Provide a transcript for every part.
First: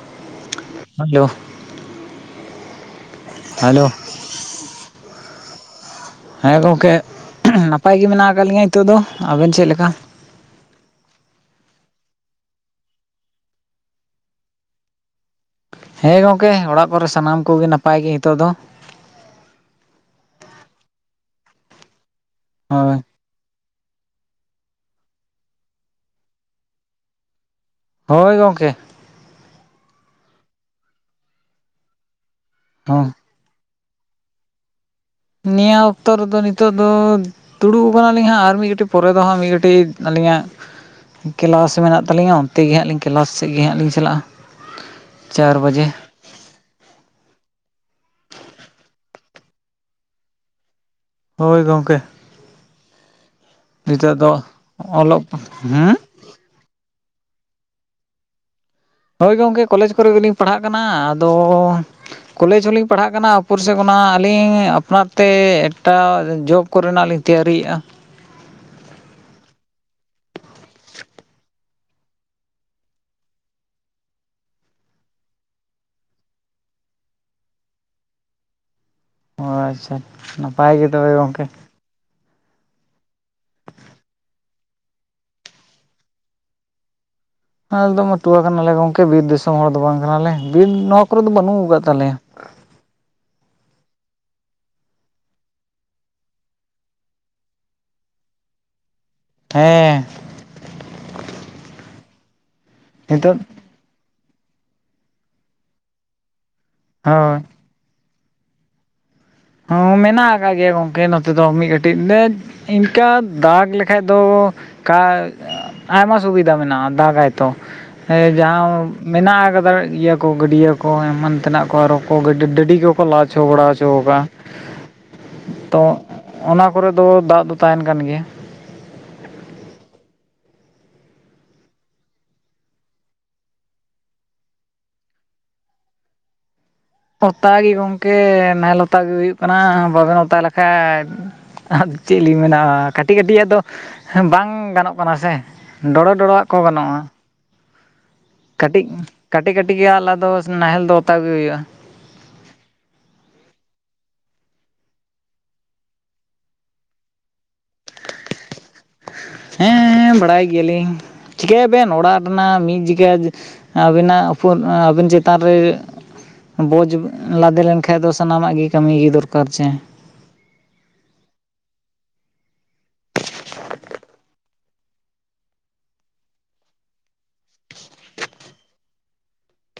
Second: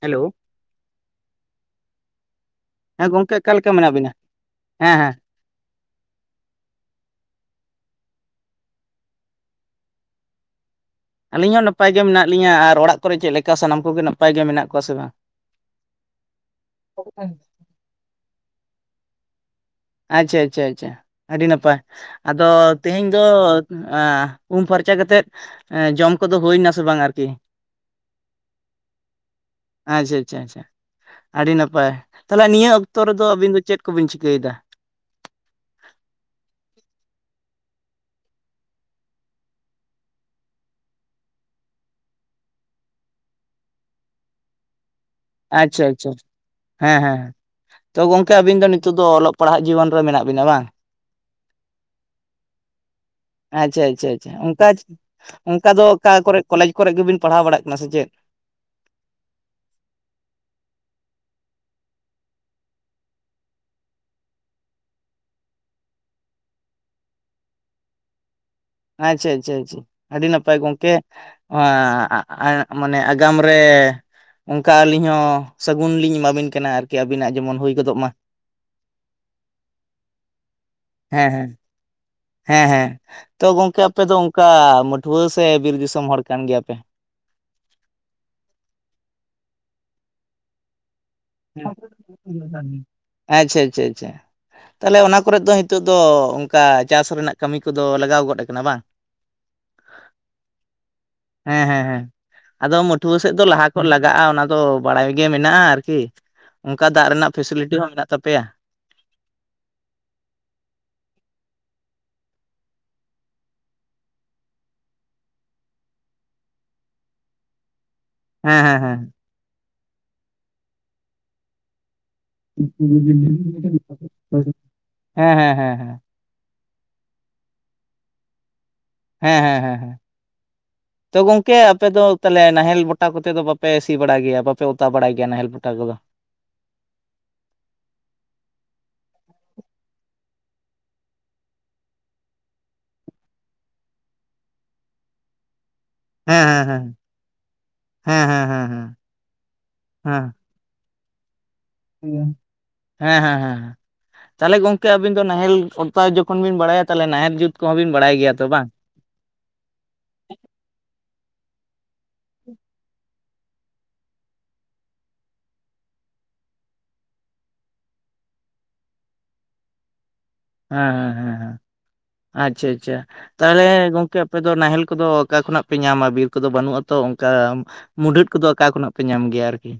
Hello? Hello? ᱦᱮᱸ ᱜᱚᱝᱠᱮ ᱟᱠᱟ ᱞᱮᱠᱟ ᱦᱮᱞᱳ ᱢᱮᱱᱟᱜ ᱵᱤᱱᱟ? ᱦᱮᱸ ᱦᱮᱸ, ᱦᱮᱸ ᱜᱚᱝᱠᱮ ᱱᱟᱯᱟᱭ ᱜᱮ ᱢᱮᱱᱟᱜ ᱟᱠᱟᱜ ᱞᱤᱧᱟᱹ ᱱᱤᱛᱚᱜ ᱫᱚ, ᱟᱵᱮᱱ ᱪᱮᱜ ᱞᱮᱠᱟ? ᱟᱹᱞᱤᱧ ᱦᱚᱸ ᱱᱟᱯᱟᱭ ᱜᱮ ᱢᱮᱱᱟᱜ ᱞᱤᱧᱟᱹ ᱟᱨ ᱚᱲᱟᱜ ᱠᱚᱨᱮ ᱪᱮᱜ ᱞᱮᱠᱟ ᱥᱟᱱᱟᱢ ᱠᱚᱜᱮ ᱱᱟᱯᱟᱭ ᱜᱮ ᱢᱮᱱᱟᱜ ᱠᱚᱣᱟ ᱥᱮ ᱵᱟᱝ? ᱦᱮᱸ ᱜᱚᱝᱠᱮ ᱚᱲᱟᱜ ᱠᱚᱨᱮ ᱥᱟᱱᱟᱢ ᱠᱚᱜᱮ ᱱᱟᱯᱟᱭ ᱜᱮ ᱦᱮᱛᱚᱜ ᱫᱚ᱾ ᱟᱪᱪᱷᱟ ᱟᱪᱪᱷᱟ ᱟᱪᱪᱷᱟ ᱟᱹᱰᱤ ᱱᱟᱯᱟᱭ, ᱟᱫᱚ ᱦᱳᱭ ᱛᱮᱦᱮᱧ ᱫᱚ ᱮᱸ ᱩᱢ ᱯᱷᱟᱨᱪᱟ ᱠᱟᱛᱮᱜ ᱡᱚᱢ ᱠᱚᱫᱚ ᱦᱩᱭᱱᱟᱥᱮ ᱵᱟᱝ ᱟᱨᱠᱤ? ᱦᱳᱭ ᱜᱚᱝᱠᱮ᱾ ᱟᱪᱪᱷᱟ ᱟᱪᱪᱷᱟ ᱟᱪᱪᱷᱟ ᱟᱹᱰᱤ ᱱᱟᱯᱟᱭ, ᱛᱟᱦᱞᱮ ᱱᱤᱭᱟᱹ ᱚᱠᱛᱚ ᱦᱚᱸ ᱨᱮᱫᱚ ᱟᱹᱵᱤᱱ ᱫᱚ ᱪᱮᱫ ᱠᱚ ᱵᱤᱱ ᱪᱤᱠᱟᱹᱭᱫᱟ? ᱱᱤᱭᱟᱹ ᱚᱠᱛᱚ ᱨᱮᱫᱚ ᱱᱤᱛᱚᱜ ᱫᱚ ᱛᱩᱲᱩᱵ ᱟᱠᱟᱱᱟᱞᱤᱧ ᱦᱟᱸᱜ ᱟᱨ ᱢᱤᱜ ᱜᱟᱹᱴᱤᱜ ᱯᱚᱨᱮ ᱫᱚ ᱦᱟᱸᱜ ᱢᱤᱜ ᱜᱟᱹᱴᱤᱜ ᱟᱹᱞᱤᱧᱟᱜ ᱠᱮᱞᱟᱥ ᱢᱮᱱᱟᱜ ᱛᱟᱹᱞᱤᱧᱟ ᱚᱱᱛᱮ ᱜᱮ ᱦᱟᱸᱜ ᱠᱮᱞᱟᱥ ᱥᱮᱜ ᱜᱮ ᱦᱟᱸᱜ ᱞᱤᱧ ᱪᱟᱞᱟᱜᱼᱟ᱾ ᱪᱟᱨ ᱟᱪᱪᱷᱟ ᱵᱟᱡᱮ ᱟᱪᱪᱷᱟ᱾ ᱦᱮᱸ ᱦᱮᱸ, ᱛᱚ ᱜᱚᱝᱠᱮ ᱟᱹᱵᱤᱱ ᱫᱚ ᱱᱤᱛᱚᱜ ᱫᱚ ᱚᱞᱚᱜ ᱯᱟᱲᱦᱟᱜ ᱡᱤᱵᱚᱱ ᱨᱮ ᱢᱮᱱᱟᱜ ᱵᱤᱱᱟ ᱵᱟᱝ? ᱦᱳᱭ ᱜᱚᱝᱠᱮ ᱾ ᱟᱪᱪᱷᱟ ᱟᱪᱪᱷᱟ ᱫᱚ ᱟᱪᱪᱷᱟ ᱚᱝᱠᱟ ᱚᱞᱚᱜ ᱚᱝᱠᱟ ᱫᱚ ᱦᱩᱸ ᱚᱠᱟ ᱠᱚᱨᱮ? ᱠᱚᱞᱮᱡᱽ ᱠᱚᱨᱮ ᱜᱮᱵᱤᱱ ᱯᱟᱲᱦᱟᱣ ᱵᱟᱲᱟᱜ ᱠᱟᱱᱟ ᱥᱮ ᱪᱮᱫ? ᱦᱳᱭ ᱜᱚᱝᱠᱮ ᱠᱚᱞᱮᱡᱽ ᱠᱚᱨᱮ ᱜᱮᱞᱤᱧ ᱯᱟᱲᱦᱟᱜ ᱠᱟᱱᱟ ᱟᱫᱚᱻ ᱠᱚᱞᱮᱡᱽ ᱦᱚᱸᱞᱤᱧ ᱯᱟᱲᱦᱟᱜ ᱠᱟᱱᱟ ᱩᱯᱚᱨᱥᱮᱫ ᱠᱷᱚᱱᱟᱜ ᱟᱹᱞᱤᱧ ᱟᱯᱱᱟᱨ ᱛᱮ ᱮᱠᱴᱟ ᱡᱚᱵ ᱠᱚᱨᱮᱱᱟᱜ ᱞᱤᱧ ᱛᱮᱭᱟᱨᱤᱜᱼᱟ᱾ ᱟᱪᱪᱷᱟ ᱟᱪᱪᱷᱟ ᱟᱪᱪᱷᱟ ᱪᱷᱟ ᱟᱹᱰᱤ ᱱᱟᱯᱟᱭ ᱜᱚᱝᱠᱮ᱾ [unintelligible] ᱢᱟᱱᱮ ᱟᱜᱟᱢ ᱨᱮ ᱚᱝᱠᱟ ᱟᱹᱞᱤᱧ ᱦᱚᱸ ᱥᱟᱹᱜᱩᱱ ᱞᱤᱧ ᱮᱢᱟᱵᱤᱱ ᱠᱟᱱᱟ ᱟᱨᱠᱤ ᱟᱹᱵᱤᱱᱟᱜ ᱡᱮᱢᱚᱱ ᱦᱩᱭ ᱜᱚᱫᱚᱜ ᱢᱟ᱾ ᱟᱪᱪᱷᱟ ᱱᱟᱯᱟᱭ ᱜᱮ ᱛᱚᱵᱮ ᱦᱮᱸ ᱜᱚᱝᱠᱮ᱾ ᱦᱮᱸ ᱦᱮᱸ ᱦᱮᱸ᱾ ᱛᱚ ᱜᱚᱝᱠᱮ ᱟᱯᱮ ᱫᱚ ᱚᱝᱠᱟ ᱢᱟᱹᱴᱷᱩᱣᱟᱹ ᱥᱮ ᱵᱤᱨ ᱫᱤᱥᱚᱢ ᱦᱚᱲ ᱠᱟᱱ ᱜᱮᱭᱟᱯᱮ? ᱟᱞᱮᱫᱚ ᱢᱟᱹᱴᱩᱣᱟ ᱠᱟᱱᱟᱞᱮ ᱜᱚᱝᱠᱮ ᱵᱤᱨ ᱫᱤᱥᱚᱢ ᱦᱚᱲ ᱫᱚ ᱵᱟᱝ ᱠᱟᱱᱟᱞᱮ ᱵᱤᱨ ᱱᱚᱣᱟ ᱠᱚᱨᱮ ᱫᱚ ᱵᱟᱹᱱᱩᱜ ᱟᱠᱟᱫ ᱛᱟᱞᱮᱭᱟ᱾ ᱟᱪᱪᱷᱟ ᱟᱪᱪᱷᱟ ᱟᱪᱪᱷᱟ᱾ ᱛᱟᱦᱚᱞᱮ ᱚᱱᱟ ᱠᱚᱨᱮᱫ ᱫᱚ ᱱᱤᱛᱚᱜ ᱫᱚ ᱚᱱᱠᱟ ᱪᱟᱥ ᱨᱮᱱᱟᱜ ᱠᱟᱹᱢᱤ ᱠᱚᱫᱚ ᱞᱟᱜᱟᱣ ᱜᱚᱫ ᱟᱠᱟᱱᱟ ᱵᱟᱝ? [inaudible] ᱦᱮᱸ᱾ ᱦᱮᱸ ᱦᱮᱸ ᱦᱮᱸ ᱟᱫᱚ ᱢᱟᱹᱴᱷᱣᱟᱹ ᱥᱮᱫ ᱱᱤᱛᱚᱜ ᱫᱚ ᱞᱟᱦᱟ ᱠᱚ ᱞᱟᱜᱟᱜᱼᱟ᱾ ᱚᱱᱟ ᱫᱚ ᱵᱟᱲᱟᱭ ᱜᱮ ᱢᱮᱱᱟᱜᱼᱟ ᱟᱨᱠᱤ ᱚᱱᱠᱟ ᱫᱟᱜ ᱨᱮᱱᱟᱜ ᱦᱳᱭ ᱯᱷᱮᱥᱤᱞᱤᱴᱤ ᱦᱚᱸ ᱢᱮᱱᱟᱜ ᱛᱟᱯᱮᱭᱟ᱾ ᱦᱚᱸ ᱢᱮᱱᱟᱜ ᱟᱠᱟᱫ ᱜᱮᱭᱟ ᱜᱚᱝᱠᱮ ᱱᱚᱛᱮ ᱫᱚ ᱢᱤᱫ ᱠᱟᱹᱴᱤᱡ ᱞᱮ ᱤᱱᱠᱟᱹ ᱫᱟᱜᱽ ᱞᱮᱠᱷᱟᱡ ᱫᱚ ᱠᱟ ᱟᱭᱢᱟ ᱥᱩᱵᱤᱫᱷᱟ ᱢᱮᱱᱟᱜᱼᱟ᱾ ᱫᱟᱜᱟᱭᱛᱚ᱾ ᱦᱮᱸ ᱡᱟᱦᱟᱸ ᱢᱮᱱᱟᱜ ᱠᱟᱫᱟ ᱤᱭᱟᱹ ᱠᱚ ᱜᱟᱹᱰᱭᱟᱹ ᱠᱚ ᱮᱢᱟᱱ ᱛᱮᱱᱟᱜ ᱠᱚ ᱟᱨᱚ [unintelligible] ᱚ ᱦᱮᱸ ᱰᱟᱹᱰᱤ ᱜᱮᱠᱚ ᱦᱮᱸ ᱞᱟ ᱪᱚ ᱦᱮᱸ ᱵᱟᱲᱟ ᱦᱚᱪᱚ ᱠᱟᱜᱼᱟ᱾ ᱦᱮᱸ ᱦᱮᱸ᱾ ᱛᱚ ᱚᱱᱟ ᱠᱚᱨᱮ ᱫᱚ ᱫᱟᱜ ᱫᱚ ᱛᱟᱦᱮᱱ ᱠᱟᱱ ᱜᱮᱭᱟ᱾ ᱦᱮᱸ ᱦᱮᱸ ᱦᱮᱸ ᱦᱮᱸ᱾ ᱛᱚ ᱜᱚᱝᱠᱮ ᱟᱯᱮ ᱫᱚ ᱛᱟᱦᱚᱞᱮ ᱱᱟᱦᱮᱞ ᱵᱚᱴᱟ ᱠᱚᱛᱮ ᱫᱚ ᱵᱟᱯᱮ ᱥᱤ ᱵᱟᱲᱟᱭ ᱜᱮᱭᱟ ᱵᱟᱯᱮ ᱚᱛᱟ ᱵᱟᱲᱟᱭ ᱜᱮᱭᱟ? ᱱᱟᱦᱮᱞ ᱵᱚᱴᱟ ᱠᱚᱫᱚ᱾ ᱚᱛᱟ ᱜᱮ ᱜᱚᱝᱠᱮ ᱱᱟᱦᱮᱞ ᱚᱛᱟᱜᱮ ᱦᱩᱭᱩᱜ ᱠᱟᱱᱟ ᱵᱟᱵᱮᱱ ᱚᱛᱟ ᱞᱮᱠᱷᱟᱡ ᱟ ᱪᱮᱫ ᱞᱤᱧ ᱢᱮᱱᱟ ᱠᱟᱹᱴᱤᱡ ᱠᱟᱹᱴᱤᱡᱟᱜ ᱫᱚ ᱵᱟᱝ ᱜᱟᱱᱚᱜ ᱠᱟᱱᱟ ᱥᱮ᱾ ᱰᱚᱲᱚ ᱦᱮᱸ ᱰᱚᱲᱚᱣᱟᱜ ᱠᱚ ᱦᱮᱸ ᱜᱟᱱᱚᱜᱼᱟ ᱦᱮᱸ ᱦᱮᱸ ᱦᱮᱸ᱾ ᱠᱟᱹᱴᱤᱡ ᱠᱟᱹᱴᱤᱡ ᱠᱟᱹᱴᱤᱡ ᱜᱮ ᱟᱞᱟ ᱫᱚ ᱦᱮᱸ ᱱᱟᱦᱮᱞ ᱫᱚ ᱚᱛᱟ ᱜᱮ ᱦᱩᱭᱩᱜᱼᱟ᱾ ᱦᱮᱸ ᱦᱮᱸ ᱦᱮᱸ᱾ ᱛᱟᱦᱚᱞᱮ ᱜᱚᱝᱠᱮ ᱟᱵᱤᱱ ᱫᱚ ᱱᱟᱦᱮᱞ ᱚᱛᱟ ᱡᱚᱠᱷᱚᱱ ᱵᱤᱱ ᱵᱟᱲᱟᱭᱟ ᱛᱟᱦᱚᱞᱮ ᱱᱟᱦᱮᱞ ᱡᱩᱛ ᱠᱚᱦᱚᱸ ᱵᱤᱱ ᱵᱟᱲᱟᱭ ᱜᱮᱭᱟ? ᱛᱚ ᱵᱟᱝ᱾ ᱦᱮᱸᱻᱵᱟᱲᱟᱭ ᱜᱮᱭᱟᱞᱤᱧ ᱪᱤᱠᱟᱭᱟ ᱵᱮᱱ ᱚᱲᱟᱜ ᱨᱮᱱᱟᱜ ᱢᱤᱫ ᱡᱤᱜᱟ ᱟᱹᱵᱤᱱᱟᱜ ᱩᱯᱚᱨ ᱟᱵᱤᱱ ᱪᱮᱛᱟᱱ ᱨᱮ ᱵᱚᱡᱽ ᱞᱟᱫᱮ ᱞᱮᱱᱠᱷᱟᱡ ᱫᱚ ᱥᱟᱱᱟᱢᱟᱜ ᱜᱮ ᱠᱟᱹᱢᱤ ᱜᱮ ᱫᱚᱨᱠᱟᱨ ᱪᱮ᱾ ᱦᱮᱸ ᱦᱮᱸ ᱦᱮᱸ ᱦᱮᱸ ᱟᱪᱪᱷᱟ ᱟᱪᱪᱷᱟ᱾ ᱛᱟᱦᱚᱞᱮ ᱜᱚᱝᱠᱮ ᱟᱯᱮ ᱫᱚ ᱱᱟᱦᱮᱞ ᱠᱚᱫᱚ ᱚᱠᱟ ᱠᱷᱚᱱᱟᱜ ᱯᱮ ᱧᱟᱢᱟ ᱵᱤᱨ ᱠᱚᱫᱚ ᱵᱟᱹᱱᱩᱜ ᱟᱛᱚ ᱚᱝᱠᱟ ᱢᱩᱰᱷᱟᱹᱫ ᱠᱚᱫᱚ ᱚᱠᱟ ᱠᱷᱚᱱᱟᱜ ᱯᱮ ᱧᱟᱢ ᱜᱮᱭᱟ ᱟᱨᱠᱤ?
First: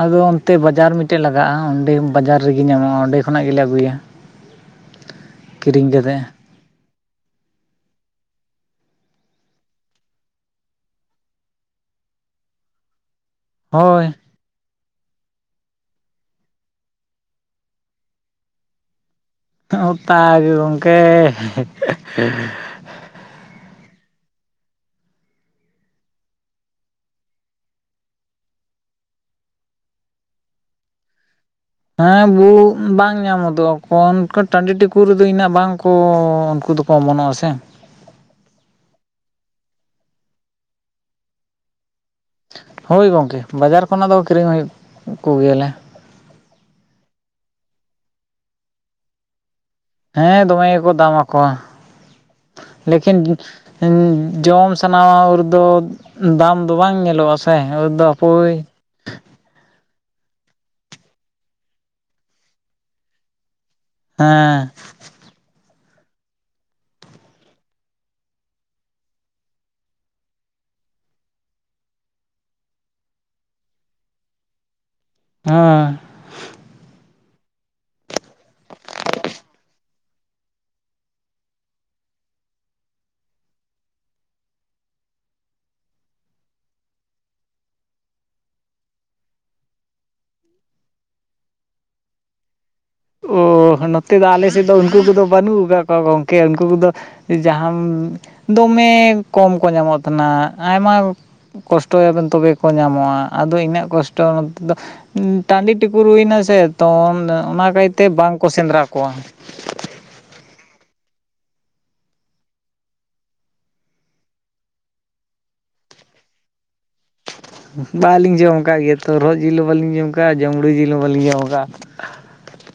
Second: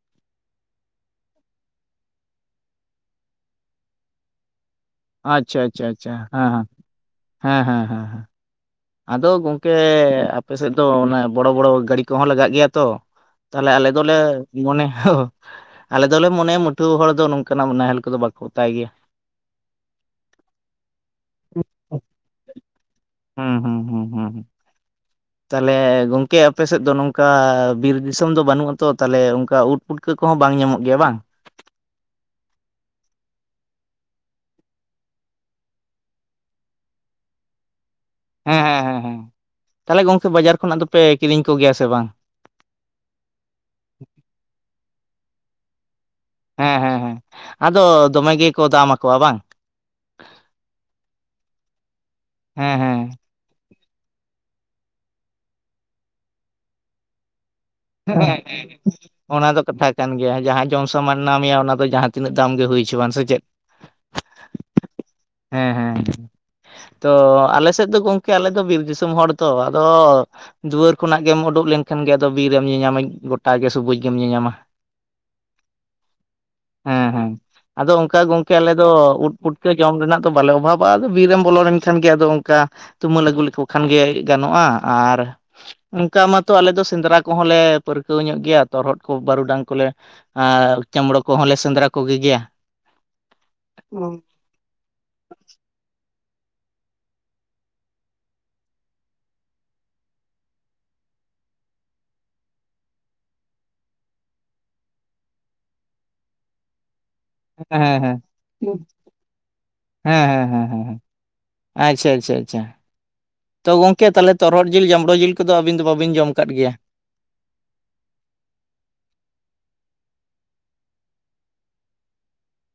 ᱟᱫᱚ ᱚᱱᱛᱮ ᱵᱟᱡᱟᱨ ᱢᱤᱫᱴᱮᱡ ᱞᱟᱜᱟᱜᱼᱟ᱾ ᱚᱸᱰᱮ ᱵᱟᱡᱟᱨ ᱨᱮᱜᱮ ᱧᱟᱢᱚᱜᱼᱟ᱾ ᱚᱸᱰᱮ ᱠᱷᱚᱱᱟᱜ ᱜᱮᱞᱮ ᱟᱹᱜᱩᱭᱟ᱾ ᱟᱪᱪᱷᱟ ᱟᱪᱪᱷᱟ ᱠᱤᱨᱤᱧ ᱟᱪᱪᱷᱟ ᱠᱟᱛᱮᱫ ᱦᱮᱸ ᱦᱮᱸ ᱦᱮᱸ ᱦᱮᱸ ᱦᱮᱸ᱾ ᱟᱫᱚ ᱜᱚᱝᱠᱮ ᱟᱯᱮ ᱥᱮᱫ ᱫᱚ ᱚᱱᱟ ᱵᱚᱲᱚ ᱵᱚᱲᱚ ᱜᱟᱹᱲᱤ ᱠᱚᱦᱚᱸ ᱞᱟᱜᱟᱜ ᱜᱮᱭᱟ ᱛᱚ᱾ ᱛᱟᱦᱚᱞᱮ ᱟᱞᱮ ᱦᱳᱭ ᱫᱚᱞᱮ ᱢᱚᱱᱮ ᱟᱞᱮ ᱫᱚᱞᱮ ᱢᱚᱱᱮᱭᱟ ᱢᱩᱴᱷᱣᱟᱹ ᱦᱚᱲ ᱫᱚ ᱱᱚᱝᱠᱟᱱ ᱟᱜ ᱱᱟᱦᱮᱞ ᱠᱚᱫᱚ ᱵᱟᱠᱚ ᱚᱛᱟᱭ ᱜᱮᱭᱟ [unintelligible] ᱦᱩᱸ ᱦᱩᱸ᱾ ᱦᱩᱸ ᱦᱩᱸ᱾ ᱛᱟᱦᱞᱮ ᱜᱚᱝᱠᱮ ᱟᱯᱮᱥᱮᱫ ᱫᱚ ᱱᱚᱝᱠᱟ ᱵᱤᱨ ᱫᱤᱥᱚᱢ ᱫᱚ ᱵᱟᱹᱱᱩᱜ ᱟᱛᱚ ᱛᱟᱦᱚᱞᱮ ᱚᱱᱠᱟ ᱩᱫ ᱯᱩᱴᱠᱟᱹ ᱠᱚᱦᱚᱸ ᱵᱟᱝ ᱧᱟᱢᱚᱜ ᱜᱮᱭᱟ ᱵᱟᱝ? ᱦᱮᱸ ᱵᱩ ᱵᱟᱝ ᱧᱟᱢᱚᱫᱚᱜ ᱠᱚᱱ ᱴᱟᱺᱰᱤ ᱴᱩᱠᱩ ᱨᱮᱫᱚ ᱤᱱᱟᱹᱜ ᱵᱟᱝᱠᱚ ᱩᱱᱠᱩ ᱫᱚ ᱠᱚ ᱚᱢᱚᱱᱚᱜ ᱟ ᱥᱮ᱾ ᱦᱮᱸ ᱦᱮᱸ ᱦᱮᱸ ᱦᱮᱸ ᱛᱟᱦᱚᱞᱮ ᱜᱚᱢᱠᱮ ᱵᱟᱡᱟᱨ ᱠᱷᱚᱱᱟᱜ ᱫᱚᱯᱮ ᱠᱤᱨᱤᱧ ᱠᱚᱜᱮᱭᱟ ᱥᱮ ᱵᱟᱝ? ᱦᱳᱭ ᱜᱚᱝᱠᱮ ᱵᱟᱡᱟᱨ ᱠᱷᱚᱱᱟᱜ ᱫᱚ ᱠᱤᱨᱤᱧ ᱦᱩᱭ ᱠᱚᱜᱮᱭᱟᱞᱮ᱾ ᱦᱮᱸ ᱦᱮᱸ ᱦᱮᱸ ᱟᱫᱚ ᱫᱚᱢᱮ ᱜᱮᱠᱚ ᱫᱟᱢ ᱟᱠᱚᱣᱟ ᱵᱟᱝ? ᱦᱮᱸ ᱫᱚᱢᱮ ᱜᱮᱠᱚ ᱫᱟᱢ ᱟᱠᱚᱣᱟ ᱦᱮᱸ ᱦᱮᱸ ᱞᱮᱠᱤᱱ ᱡᱚᱢ ᱥᱟᱱᱟᱣᱟ ᱨᱮᱫᱚ ᱫᱟᱢ ᱫᱚ ᱵᱟᱝ ᱧᱮᱞᱚᱜᱼᱟ ᱥᱮ ᱥᱮ ᱩᱫ ᱫᱚ ᱯᱩᱭ ᱚᱱᱟ ᱫᱚ ᱠᱟᱛᱷᱟ ᱠᱟᱱ ᱜᱮᱭᱟ ᱡᱟᱦᱟᱸ ᱡᱚᱢ ᱥᱟᱢᱟᱱ ᱱᱟ ᱢᱮᱭᱟ ᱚᱱᱟ ᱫᱚ ᱡᱟᱦᱟᱸ ᱛᱤᱱᱟᱹᱜ ᱫᱟᱢ ᱜᱮ ᱦᱩᱭ ᱪᱚᱣᱟᱱ ᱥᱮ ᱪᱮᱫ? ᱦᱮᱸ᱾ ᱦᱮᱸ ᱦᱮᱸ᱾ ᱛᱚ ᱟᱞᱮ ᱥᱮᱫ ᱫᱚ ᱜᱚᱝᱠᱮ ᱟᱞᱮ ᱫᱚ ᱵᱤᱨ ᱫᱤᱥᱚᱢ ᱦᱚᱲ ᱛᱚ ᱟᱫᱚ ᱫᱩᱣᱟᱹᱨ ᱠᱷᱚᱱᱟᱜ ᱜᱮᱢ ᱩᱰᱩᱠ ᱞᱮᱱᱠᱷᱟᱱ ᱜᱮ ᱟᱫᱚ ᱵᱤᱨ ᱨᱮᱢ ᱧᱮᱞ ᱧᱟᱢᱟ ᱜᱚᱴᱟ ᱜᱮ ᱥᱚᱵᱩᱡ ᱜᱮᱢ ᱧᱮᱞ ᱧᱟᱢᱟ᱾ ᱦᱮᱸ᱾ ᱦᱮᱸ ᱦᱮᱸ᱾ ᱟᱫᱚ ᱚᱱᱠᱟ ᱜᱚᱝᱠᱮ ᱟᱞᱮ ᱫᱚ ᱩᱫ ᱯᱩᱴᱠᱟᱹ ᱡᱚᱢ ᱨᱮᱱᱟᱜ ᱫᱚ ᱵᱟᱞᱮ ᱚᱵᱷᱟᱵᱚᱜᱼᱟ ᱟᱫᱚ ᱵᱤᱨ ᱨᱮᱢ ᱵᱚᱞᱚ ᱞᱮᱱᱠᱷᱟᱱ ᱜᱮ ᱟᱫᱚ ᱚᱝᱠᱟ ᱛᱩᱢᱟᱹᱞ ᱟᱹᱜᱩ ᱞᱮᱠᱚ ᱠᱷᱟᱱ ᱜᱮ ᱜᱟᱱᱚᱜᱼᱟ ᱟᱨ ᱚᱱᱠᱟ ᱢᱟᱛᱚ ᱟᱞᱮ ᱫᱚ ᱥᱮᱸᱫᱽᱨᱟ ᱠᱚᱦᱚᱸ ᱞᱮ ᱯᱟᱹᱨᱠᱟᱹᱣ ᱧᱚᱜ ᱜᱮᱭᱟ ᱛᱚᱨᱦᱚᱫ ᱠᱚ ᱵᱟᱹᱨᱩᱰᱟᱝ ᱠᱚᱞᱮ ᱟᱨ ᱡᱟᱢᱲᱳ ᱠᱚᱦᱚᱸ ᱞᱮ ᱥᱮᱸᱫᱽᱨᱟ ᱠᱚᱜᱮ ᱜᱮᱭᱟ᱾ ᱚ ᱱᱚᱛᱮ ᱦᱮᱸ ᱫᱚ ᱟᱞᱮ ᱥᱮ ᱱᱮ ᱫᱚ ᱩᱱᱠᱩ ᱠᱚᱫᱚ ᱵᱟᱹᱱᱩᱜ ᱠᱟᱜ ᱠᱚᱣᱟ ᱜᱚᱝᱠᱮ ᱩᱱᱠᱩ ᱠᱚᱫᱚ ᱡᱟᱦᱟᱢ ᱫᱚᱢᱮ ᱠᱚᱢ ᱠᱚ ᱧᱟᱢᱚᱜ ᱛᱟᱦᱮᱱᱟ, ᱟᱭᱢᱟ ᱠᱚᱥᱴᱚᱭᱟᱹ ᱵᱮᱱ ᱛᱚᱵᱮ ᱠᱚ ᱧᱟᱢᱚᱜᱼᱟ ᱟᱫᱚ ᱤᱱᱟᱹᱜ ᱠᱚᱥᱴᱚ ᱱᱚᱛᱮ ᱫᱚ ᱴᱟᱺᱰᱤ ᱴᱤᱠᱩᱨᱩᱨ ᱦᱩᱭ ᱱᱟᱥᱮ ᱛᱚ ᱚᱱᱟ ᱠᱟᱭ ᱦᱮᱸ ᱦᱮᱸ ᱦᱮᱸ, ᱟᱪᱪᱷᱟ ᱟᱪᱪᱷᱟ ᱟᱪᱪᱷᱟ᱾ ᱛᱚ ᱜᱚᱝᱠᱮ ᱛᱟᱦᱚᱞᱮ ᱛᱚᱨᱚᱦᱚᱫ ᱡᱤᱞ ᱡᱟᱸᱲᱳ ᱡᱤᱞ ᱠᱚᱫᱚᱹ ᱟᱹᱵᱤᱱ ᱫᱚ ᱵᱟᱵᱤᱱ ᱡᱚᱢ ᱟᱠᱟᱫ ᱜᱮᱭᱟ? ᱵᱟᱹᱞᱤᱧ ᱡᱚᱢ ᱠᱟᱜ ᱜᱮ ᱛᱚ ᱨᱚᱨᱚᱦᱚᱫ ᱡᱤᱞ ᱦᱚᱸ ᱵᱟᱹᱞᱤᱧ ᱡᱚᱢ ᱠᱟᱜᱼᱟ ᱡᱚᱢᱲᱤ ᱡᱤᱞ ᱦᱚᱸ ᱵᱟᱹᱞᱤᱧ ᱡᱚᱢ ᱠᱟᱜᱼᱟ᱾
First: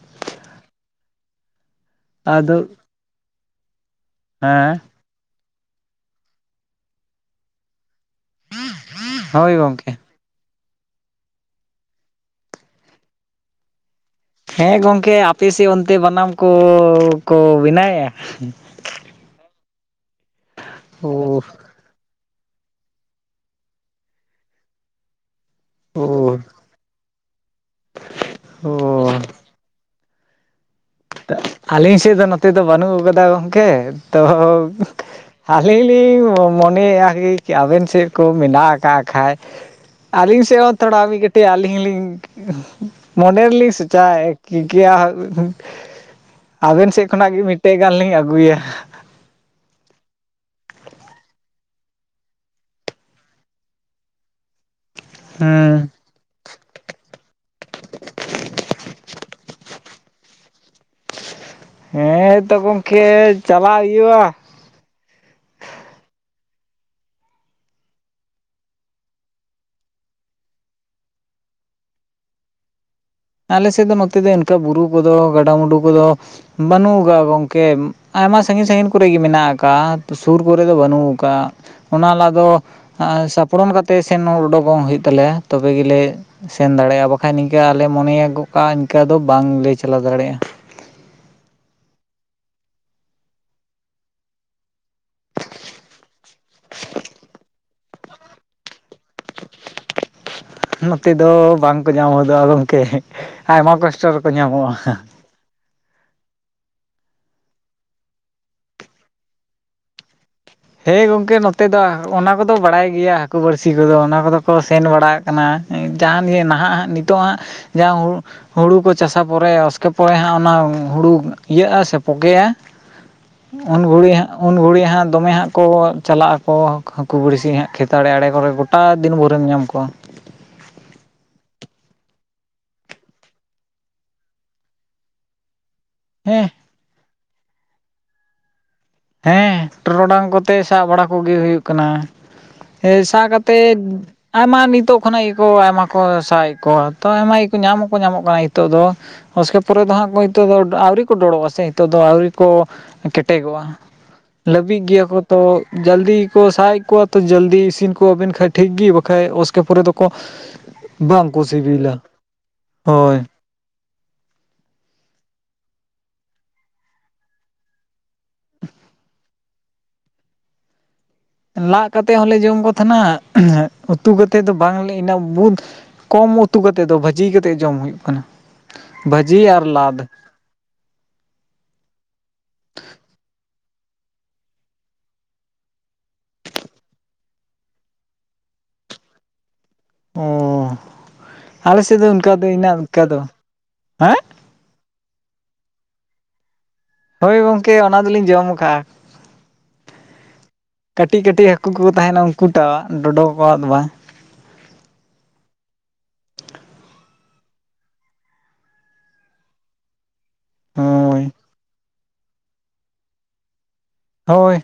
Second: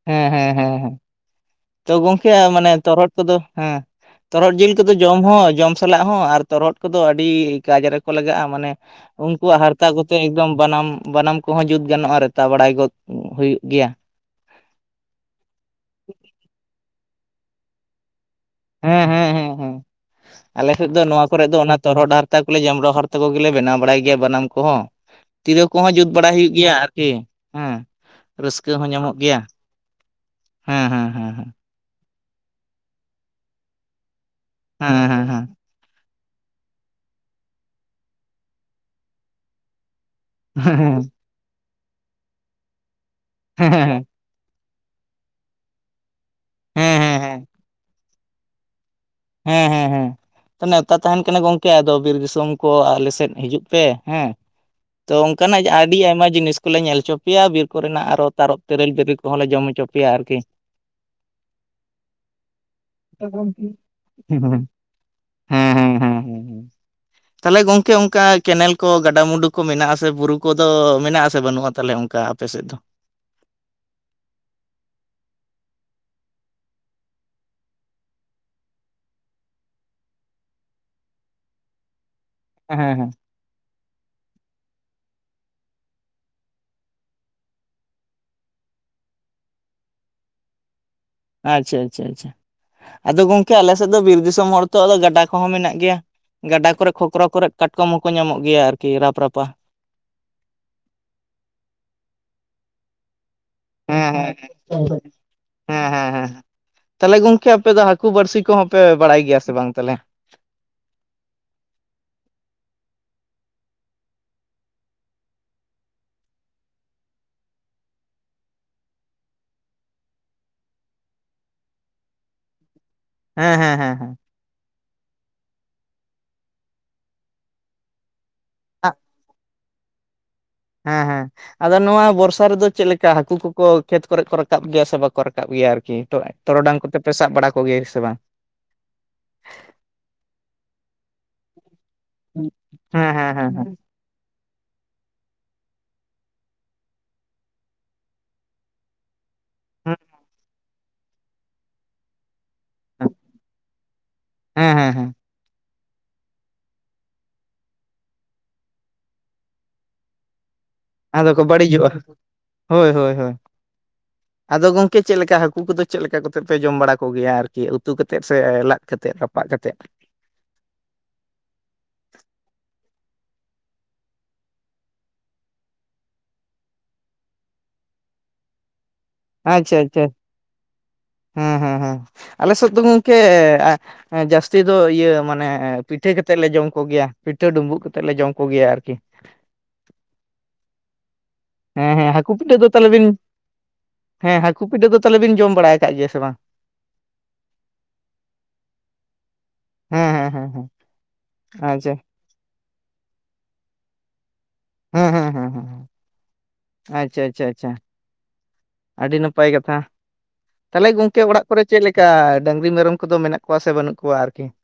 ᱦᱮᱸ ᱦᱮᱸ ᱦᱮᱸ᱾ ᱦᱮᱸ ᱛᱚ ᱜᱚᱝᱠᱮ ᱟᱫᱚ ᱢᱟᱱᱮ ᱛᱚᱨᱦᱚᱫ ᱠᱚᱫᱚ ᱦᱮᱸ, ᱛᱚᱨᱦᱚᱫ ᱡᱤᱞ ᱦᱮᱸ ᱠᱚᱫᱚᱹ ᱡᱚᱢ ᱦᱚᱸ ᱡᱚᱢ ᱥᱟᱞᱟᱜ ᱦᱚᱸ ᱟᱨ ᱛᱚᱨᱚᱦᱚᱫ ᱠᱚᱫᱚ ᱟᱹᱰᱤ ᱠᱟᱡ ᱨᱮᱠᱚ ᱞᱟᱜᱟᱜᱼᱟ ᱢᱟᱱᱮ ᱦᱳᱭ ᱩᱱᱠᱩᱣᱟᱜ ᱦᱟᱨᱛᱟ ᱜᱚᱝᱠᱮ ᱠᱚᱛᱮ ᱮᱠᱫᱚᱢ ᱵᱟᱱᱟᱢ ᱵᱟᱱᱟᱢ ᱠᱚᱦᱚᱸ ᱡᱩᱛ ᱜᱟᱱᱚᱜᱼᱟ ᱨᱮᱛᱟ ᱵᱟᱲᱟᱭ ᱜᱚᱫ ᱦᱩᱭᱩᱜ ᱜᱮᱭᱟ᱾ ᱦᱮᱸ ᱜᱚᱝᱠᱮ ᱟᱯᱮᱥᱮᱫ ᱚᱱᱛᱮ ᱵᱟᱱᱟᱢ ᱠᱚᱸ ᱠᱚᱸ ᱵᱮᱱᱟᱣᱮᱜ-ᱟ? ᱦᱮᱸ ᱦᱮᱸ ᱦᱮᱸ, ᱟᱞᱮᱥᱮᱫ ᱫᱚ ᱱᱚᱣᱟ ᱳ ᱠᱚᱨᱮ ᱫᱚ ᱚᱱᱟ ᱛᱚᱨᱦᱚᱫ ᱦᱟᱨᱛᱟ ᱠᱚᱞᱮ ᱡᱟᱢᱲᱳ ᱦᱟᱨᱛᱟ ᱠᱚᱜᱮᱞᱮ ᱵᱮᱱᱟᱣ ᱵᱟᱲᱟᱭ ᱜᱮᱭᱟ ᱵᱟᱱᱟᱢ ᱠᱚᱦᱚᱸ᱾ ᱛᱤᱨᱟᱹ ᱠᱚᱦᱚᱸ ᱡᱩᱛ ᱵᱟᱲᱟ ᱳ ᱦᱩᱭᱩᱜ ᱟᱨᱠᱤ ᱦᱮᱸ ᱨᱟᱹᱥᱠᱟᱹ ᱳ ᱧᱟᱢᱚᱜ ᱜᱮᱭᱟ᱾ ᱦᱮᱸ ᱦᱮᱸ᱾ ᱦᱮᱸ ᱟᱹᱞᱤᱧ ᱥᱮᱫ ᱫᱚ ᱱᱚᱛᱮ ᱫᱚ ᱵᱟᱹᱱᱩᱜ ᱟᱠᱟᱫᱟ ᱜᱚᱝᱠᱮ ᱛᱚᱸ ᱦᱮᱸ ᱦᱮᱸ ᱟᱹᱞᱤᱧ ᱞᱤᱧ ᱢᱚᱱᱮᱭᱮᱜᱼᱟ ᱟᱸᱵᱮᱱ ᱥᱮᱫ ᱠᱚ ᱢᱮᱱᱟᱜ ᱟᱠᱟᱫ ᱠᱷᱟᱡ᱾ ᱟᱹᱞᱤᱧ ᱥᱮᱫ ᱦᱮᱸ ᱦᱚᱸ ᱛᱷᱚᱲᱟ ᱠᱟᱹᱴᱤᱡ ᱟᱹᱞᱤᱧ ᱢᱚᱱᱮ ᱨᱮᱞᱤᱧ ᱦᱮᱸ ᱦᱮᱸ ᱥᱮᱪᱟᱣ ᱴᱷᱤᱠᱮᱭᱟ ᱟᱸᱵᱮᱱ ᱦᱮᱸ ᱥᱮᱫ ᱦᱮᱸ ᱠᱷᱚᱱᱟᱜ ᱦᱮᱸ ᱜᱮ ᱢᱤᱫᱴᱮᱱ ᱜᱟᱱ ᱞᱤᱧ ᱟᱹᱜᱩᱭᱼᱟ᱾ ᱦᱮᱸ ᱦᱮᱸ ᱦᱮᱸ ᱾ ᱱᱮᱣᱛᱟ ᱛᱟᱦᱮᱱ ᱠᱟᱱᱟ ᱜᱚᱝᱠᱮ ᱟᱫᱚ ᱵᱤᱨ ᱫᱤᱥᱚᱢ ᱠᱚ ᱟᱞᱮ ᱥᱮᱫ ᱦᱤᱡᱩᱜ ᱯᱮ ᱦᱮᱸ᱾ ᱛᱚ ᱚᱱᱠᱟ ᱦᱮᱸ [unintelligible] ᱟᱹᱰᱤ ᱟᱭᱢᱟ ᱡᱤᱱᱤᱥ ᱠᱚᱞᱮ ᱧᱮᱞ ᱦᱚᱪᱚ ᱯᱮᱭᱟ ᱵᱤᱨ ᱠᱚᱨᱮᱱᱟᱜ ᱟᱨᱚ ᱛᱟᱨᱚᱯ ᱛᱮᱨᱮᱞ ᱵᱮᱵᱤ ᱠᱚᱦᱚᱸ ᱞᱮ ᱡᱚᱢ ᱦᱚᱪᱚ ᱯᱮᱭᱟ ᱟᱨᱹᱠᱤ᱾ ᱦᱮᱸ ᱛᱚ ᱜᱚᱢᱠᱮ ᱪᱟᱞᱟᱜ ᱦᱩᱭᱩᱜ-ᱟ ᱾ ᱦᱩᱸ [inaudible] ᱦᱮᱸ ᱦᱮᱸ ᱦᱮᱸ ᱦᱮᱸ ᱾ ᱛᱟᱦᱚᱞᱮ ᱜᱚᱝᱠᱮ ᱚᱱᱠᱟ ᱠᱮᱱᱮᱞ ᱠᱚ ᱜᱟᱰᱟ ᱢᱩᱰᱩ ᱠᱚ ᱢᱮᱱᱟᱜ ᱟᱥᱮ ᱵᱩᱨᱩ ᱠᱚᱫᱚ ᱢᱮᱱᱟᱜ ᱟᱥᱮ ᱵᱟᱹᱱᱩᱜ-ᱟ ᱛᱟᱦᱚᱞᱮ ᱚᱱᱠᱟ ᱾ ᱟᱯᱮ ᱥᱮᱫ ᱫᱚ ᱟᱞᱮᱥᱮᱫ ᱫᱚ ᱱᱚᱛᱮ ᱫᱚ ᱤᱱᱠᱟ ᱵᱩᱨᱩ ᱠᱚᱫᱚ ᱜᱟᱰᱟ ᱢᱩᱰᱩ ᱠᱚᱫᱚ ᱵᱟᱹᱱᱩᱜ ᱟᱠᱟᱜ-ᱟ ᱜᱚᱢᱠᱮ ᱟᱭᱢᱟ ᱥᱟᱺᱜᱤᱧ ᱥᱟᱺᱜᱤᱧ ᱠᱚᱮᱜ ᱜᱮ ᱢᱮᱱᱟᱜ ᱟᱠᱟᱫ-ᱟ ᱥᱩᱨ ᱠᱚᱨᱮ ᱫᱚ ᱵᱟᱹᱱᱩᱜ ᱟᱠᱟᱜ-ᱟ ᱾ ᱚᱱᱟ ᱞᱟᱦᱟ ᱫᱚ ᱦᱮᱸ ᱦᱮᱸ ᱻ ᱥᱟᱯ ᱯᱷᱚᱱ ᱠᱟᱛᱮ ᱥᱮᱱ ᱦᱚᱸ ᱩᱰᱠᱚᱜ ᱦᱩᱭᱩᱜ ᱛᱟᱞᱮᱭᱟ ᱛᱚᱵᱮ ᱜᱮᱞᱮ ᱥᱮᱱ ᱫᱟᱲᱮᱭᱟᱜ-ᱟ ᱵᱟᱠᱷᱟᱡ ᱱᱤᱝᱠᱟᱹ ᱟᱞᱮ ᱢᱚᱱᱮᱭ ᱜᱚᱜᱠᱟᱜ-ᱟ ᱤᱱᱠᱟᱹ ᱫᱚ ᱵᱟᱝᱞᱮ ᱪᱟᱞᱟᱣ ᱫᱟᱲᱮᱭᱟᱜ-ᱟ᱾ ᱟᱪᱪᱷᱟ ᱟᱪᱪᱷᱟ ᱟᱪᱪᱷᱟ ᱾ ᱟᱫᱚ ᱜᱚᱝᱠᱮ ᱟᱞᱮ ᱥᱮᱫ ᱫᱚ ᱵᱤᱨ ᱫᱤᱥᱚᱢ ᱦᱚᱲ ᱛᱚ ᱜᱟᱰᱟ ᱠᱚᱦᱚᱸ ᱢᱮᱱᱟᱜ ᱜᱮᱭᱟ᱾ ᱜᱟᱰᱟ ᱠᱚᱨᱮ ᱠᱷᱚᱠᱨᱚ ᱠᱚᱨᱮ ᱠᱟᱴᱠᱚᱢ ᱦᱚᱸᱠᱚ ᱧᱟᱢᱚᱜ ᱜᱮᱭᱟ ᱟᱨᱠᱤ ᱨᱟᱯ ᱨᱟᱯᱟ᱾ [inaudible] ᱱᱚᱛᱮ ᱫᱚ ᱵᱟᱝᱠᱚ ᱧᱟᱢ ᱦᱚᱫᱚᱜ-ᱟ ᱜᱚᱝᱠᱮ᱾ ᱟᱭᱢᱟ ᱠᱚᱥᱴᱚ ᱠᱟᱛᱮ ᱦᱮᱸ ᱦᱮᱸ ᱧᱟᱢᱚᱜ-ᱟ᱾ ᱦᱮᱸ ᱦᱮᱸ ᱦᱮᱸ ᱛᱟᱦᱚᱞᱮ ᱜᱚᱝᱠᱮ ᱟᱯᱮ ᱫᱚ ᱦᱟᱹᱠᱩ ᱵᱟᱹᱲᱥᱤ ᱠᱚᱦᱚᱸ ᱯᱮ ᱵᱟᱲᱟᱭ ᱜᱮᱭᱟ ᱥᱮ ᱵᱟᱝ ᱛᱟᱦᱚᱞᱮ? ᱦᱮᱸ ᱜᱚᱝᱠᱮ ᱱᱚᱛᱮ ᱫᱚ ᱚᱱᱟ ᱠᱚᱫᱚ ᱵᱟᱲᱟᱭ ᱜᱮᱭᱟ ᱦᱟᱹᱠᱩ ᱵᱟᱹᱲᱥᱤ ᱠᱚᱫᱚ ᱚᱱᱟ ᱠᱚᱫᱚ ᱠᱚ ᱥᱮᱱ ᱵᱟᱲᱟᱜ ᱠᱟᱱᱟ ᱡᱟᱦᱟᱱ ᱡᱮ ᱱᱟᱦᱟᱜ ᱦᱟᱜ ᱱᱤᱛᱚᱜ ᱦᱟᱜ ᱡᱟᱦᱟ ᱦᱩ ᱦᱩᱲᱩ ᱠᱚ ᱪᱟᱥᱟ ᱯᱚᱨᱮ ᱚᱥᱠᱮ ᱯᱚᱨᱮ ᱦᱟᱸᱜ ᱚᱱᱟ ᱦᱩᱲᱩ ᱤᱭᱟᱹᱜ-ᱟ ᱥᱮ ᱯᱚᱠᱮᱜ-ᱟ ᱦᱮᱸ ᱦᱮᱸ ᱩᱱ ᱦᱮᱸ ᱜᱷᱩᱲᱤ ᱦᱟᱸᱜ ᱩᱱ ᱜᱷᱩᱲᱤ ᱦᱟᱸᱜ ᱫᱚᱢᱮ ᱦᱟᱸᱜ ᱠᱚ ᱪᱟᱞᱟᱜ ᱟᱠᱚ ᱦᱟᱹᱠᱩ ᱵᱟᱹᱲᱥᱤ ᱦᱟᱸᱜ ᱠᱷᱮᱛ ᱟᱲᱮ ᱟᱲᱮ ᱠᱚᱨᱮ ᱜᱚᱴᱟ ᱦᱮᱸ ᱫᱤᱱ ᱵᱷᱳᱨᱮᱢ ᱧᱟᱢ ᱠᱚᱣᱟ᱾ ᱦᱮᱸ ᱦᱮᱸ ᱾ ᱟᱫᱚ ᱱᱚᱣᱟ ᱵᱚᱨᱥᱟ ᱨᱮᱫᱚ ᱪᱮᱫ ᱞᱮᱠᱟ ᱦᱟᱹᱠᱩ ᱠᱚᱠᱚ ᱠᱷᱮᱛ ᱠᱚᱨᱮ ᱠᱚ ᱨᱟᱠᱟᱵ ᱜᱮᱭᱟ ᱥᱮ ᱵᱟᱠᱚ ᱨᱟᱠᱟᱵ ᱜᱮᱭᱟ ᱟᱨᱠᱤ ᱾ ᱴᱚ ᱦᱮᱸ ᱴᱚᱨᱚᱰᱟᱝ ᱠᱚᱛᱮ ᱯᱮ ᱵᱟᱲᱟ ᱠᱚᱜᱮᱭᱟ ᱥᱮ ᱵᱟᱝ? ᱦᱮᱸ ᱴᱚᱨᱚᱰᱟᱝ ᱠᱚᱛᱮ ᱥᱟᱵ ᱵᱟᱲᱟ ᱠᱚᱜᱮ ᱦᱩᱭᱩᱜ ᱠᱟᱱᱟ᱾ ᱦᱮᱸ ᱥᱟᱵ ᱦᱮᱸ ᱦᱮᱸ ᱠᱟᱛᱮᱫ ᱟᱭᱢᱟ ᱱᱤᱛᱚᱜ ᱠᱷᱚᱱᱟᱜ ᱜᱮᱠᱚ ᱟᱭᱢᱟ ᱠᱚ ᱥᱟᱵᱮᱫ ᱠᱚᱣᱟ ᱛᱚ ᱟᱭᱢᱟ ᱠᱚ ᱧᱟᱢ ᱦᱚᱸᱠᱚ ᱧᱟᱢᱚᱜ ᱠᱟᱱᱟ ᱱᱤᱛᱚᱜ ᱫᱚ᱾ ᱩᱥᱠᱮ ᱯᱚᱨᱮ ᱫᱚ ᱦᱟᱸᱜ ᱠᱚ ᱱᱤᱛᱚᱜ ᱫᱚ ᱟᱹᱣᱨᱤ ᱠᱚ ᱵᱚᱲᱚᱜ-ᱟ ᱥᱮ ᱱᱤᱛᱚᱜ ᱫᱚ ᱟᱹᱣᱨᱤ ᱠᱚ ᱠᱮᱴᱮᱡᱚᱜ-ᱟ᱾ ᱦᱮᱸ ᱞᱟᱹᱵᱤᱜ ᱦᱮᱸ ᱜᱮᱭᱟ ᱦᱮᱸ ᱠᱚ᱾ ᱛᱚ ᱡᱟᱞᱫᱤ ᱠᱚ ᱥᱟᱜ-ᱮᱫ ᱠᱚᱣᱟ ᱛᱚ ᱡᱟᱞᱫᱤ ᱤᱥᱤᱱ ᱠᱚᱣᱟᱵᱮᱱ ᱠᱷᱟᱡ ᱴᱷᱤᱠ ᱜᱮ ᱵᱟᱠᱷᱟᱡ ᱚᱥᱠᱮ ᱯᱚᱨᱮ ᱫᱚᱠᱚ ᱟᱫᱚ ᱠᱚ ᱵᱟᱝᱠᱚ ᱵᱟᱹᱲᱤᱡᱚᱜ-ᱟ ᱥᱤᱵᱤᱞᱟ ᱾ [inaudible] ᱦᱳᱭ ᱦᱳᱭ ᱦᱳᱭ ᱾ [inaudible] ᱟᱫᱚ ᱜᱚᱝᱠᱮ ᱪᱮᱫ ᱞᱮᱠᱟ ᱦᱟᱹᱠᱩ ᱠᱚᱫᱚ ᱪᱮᱫ ᱞᱮᱠᱟ ᱠᱟᱛᱮᱫ ᱯᱮ ᱡᱚᱢ ᱵᱟᱲᱟ ᱠᱚᱜᱮᱭᱟ ᱟᱨᱠᱤ ᱩᱛᱩ ᱠᱟᱛᱮᱫ ᱥᱮ ᱞᱟᱫ ᱠᱟᱛᱮᱫ ᱨᱟ ᱯᱟᱜ ᱠᱟᱛᱮᱫ? ᱞᱟᱜ ᱠᱟᱛᱮᱫ ᱦᱚᱞᱮ ᱡᱚᱢ ᱠᱚ ᱛᱟᱦᱮᱱᱟ ᱩᱛᱩ ᱠᱟᱛᱮᱫ ᱫᱚ ᱵᱟᱝᱞᱮ ᱤᱱᱟᱹ ᱵᱩᱫ ᱠᱚᱢ ᱩᱛᱩ ᱠᱟᱛᱮᱫ ᱫᱚ ᱵᱷᱟᱹᱡᱤ ᱠᱟᱛᱮᱫ ᱡᱚᱢ ᱦᱩᱭᱩᱜ ᱠᱟᱱᱟ᱾ ᱵᱷᱟᱹᱡᱤ ᱟᱨ ᱟᱪᱪᱷᱟ ᱟᱪᱪᱷᱟ ᱞᱟᱫ ᱾ [inaudible] ᱦᱮᱸ ᱦᱮᱸ ᱦᱮᱸ ᱟᱞᱮ ᱥᱮᱫ ᱫᱚ ᱜᱚᱝᱠᱮ ᱦᱮᱸ ᱡᱟᱹᱥᱛᱤ ᱫᱚ ᱤᱭᱟᱹ ᱢᱟᱱᱮ ᱯᱤᱴᱷᱟᱹ ᱠᱟᱛᱮᱫ ᱞᱮ ᱡᱚᱢ ᱠᱚᱜᱮᱭᱟ ᱯᱤᱴᱷᱟᱹ ᱰᱩᱢᱵᱩᱜ ᱠᱟᱛᱮᱫ ᱞᱮ ᱡᱚᱢ ᱠᱚᱜᱮᱭᱟ ᱟᱨᱠᱤ᱾ ᱚ [inaudible] ᱟᱞᱮ ᱦᱮᱸ ᱥᱮᱫ ᱫᱚ ᱦᱮᱸ ᱦᱟᱹᱠᱩ ᱚᱱᱠᱟ ᱫᱚ ᱯᱤᱴᱷᱟᱹ ᱤᱱᱟ ᱚᱱᱠᱟ ᱫᱚ ᱦᱮᱸ ᱠᱩ ᱯᱤᱴᱷᱟᱹ ᱫᱚ ᱛᱟᱦᱞᱮ ᱵᱤᱱ ᱡᱚᱢ ᱵᱟᱲᱟ ᱟᱠᱟᱫ ᱜᱮᱭᱟ ᱥᱮ ᱵᱟᱝ? ᱦᱳᱭ ᱜᱚᱝᱠᱮ ᱚᱱᱟ ᱫᱚᱞᱤᱧ ᱡᱚᱢ ᱟᱠᱟᱫ-ᱟ ᱾ ᱦᱮᱸ ᱦᱮᱸ ᱦᱮᱸ ᱦᱮᱸ [inaudible] ᱠᱟᱹᱴᱤᱡ ᱠᱟᱹᱴᱤᱡ ᱦᱟᱹᱠᱩ ᱠᱚᱠᱚ ᱟᱪᱪᱷᱟ ᱛᱟᱦᱮᱱᱟ ᱩᱱᱠᱩᱴᱟᱜ ᱰᱚᱰᱚ ᱠᱚᱣᱟ ᱫᱚ ᱵᱟᱝ᱾ ᱦᱮᱸ-ᱦᱮᱸ-ᱦᱮᱸ-ᱦᱮᱸ-ᱦᱮᱸ ᱾ ᱟᱪᱪᱷᱟ-ᱟᱪᱪᱷᱟ-ᱟᱪᱪᱷᱟ [inaudible] ᱟᱹᱰᱤ ᱱᱟᱯᱟᱭ ᱠᱟᱛᱷᱟ᱾ ᱛᱟᱞᱦᱮ ᱜᱚᱝᱠᱮ ᱦᱳᱭ ᱚᱲᱟᱜ ᱠᱚᱨᱮ ᱪᱮᱫ ᱞᱮᱠᱟ ᱰᱟᱹᱝᱨᱤ ᱢᱮᱨᱚᱢ ᱠᱚᱫᱚ ᱢᱮᱱᱟᱜ ᱠᱚᱣᱟ ᱥᱮ ᱵᱟᱹᱱᱩᱜ ᱠᱚᱣᱟ? ᱟᱨᱠᱤ ᱦᱳᱭ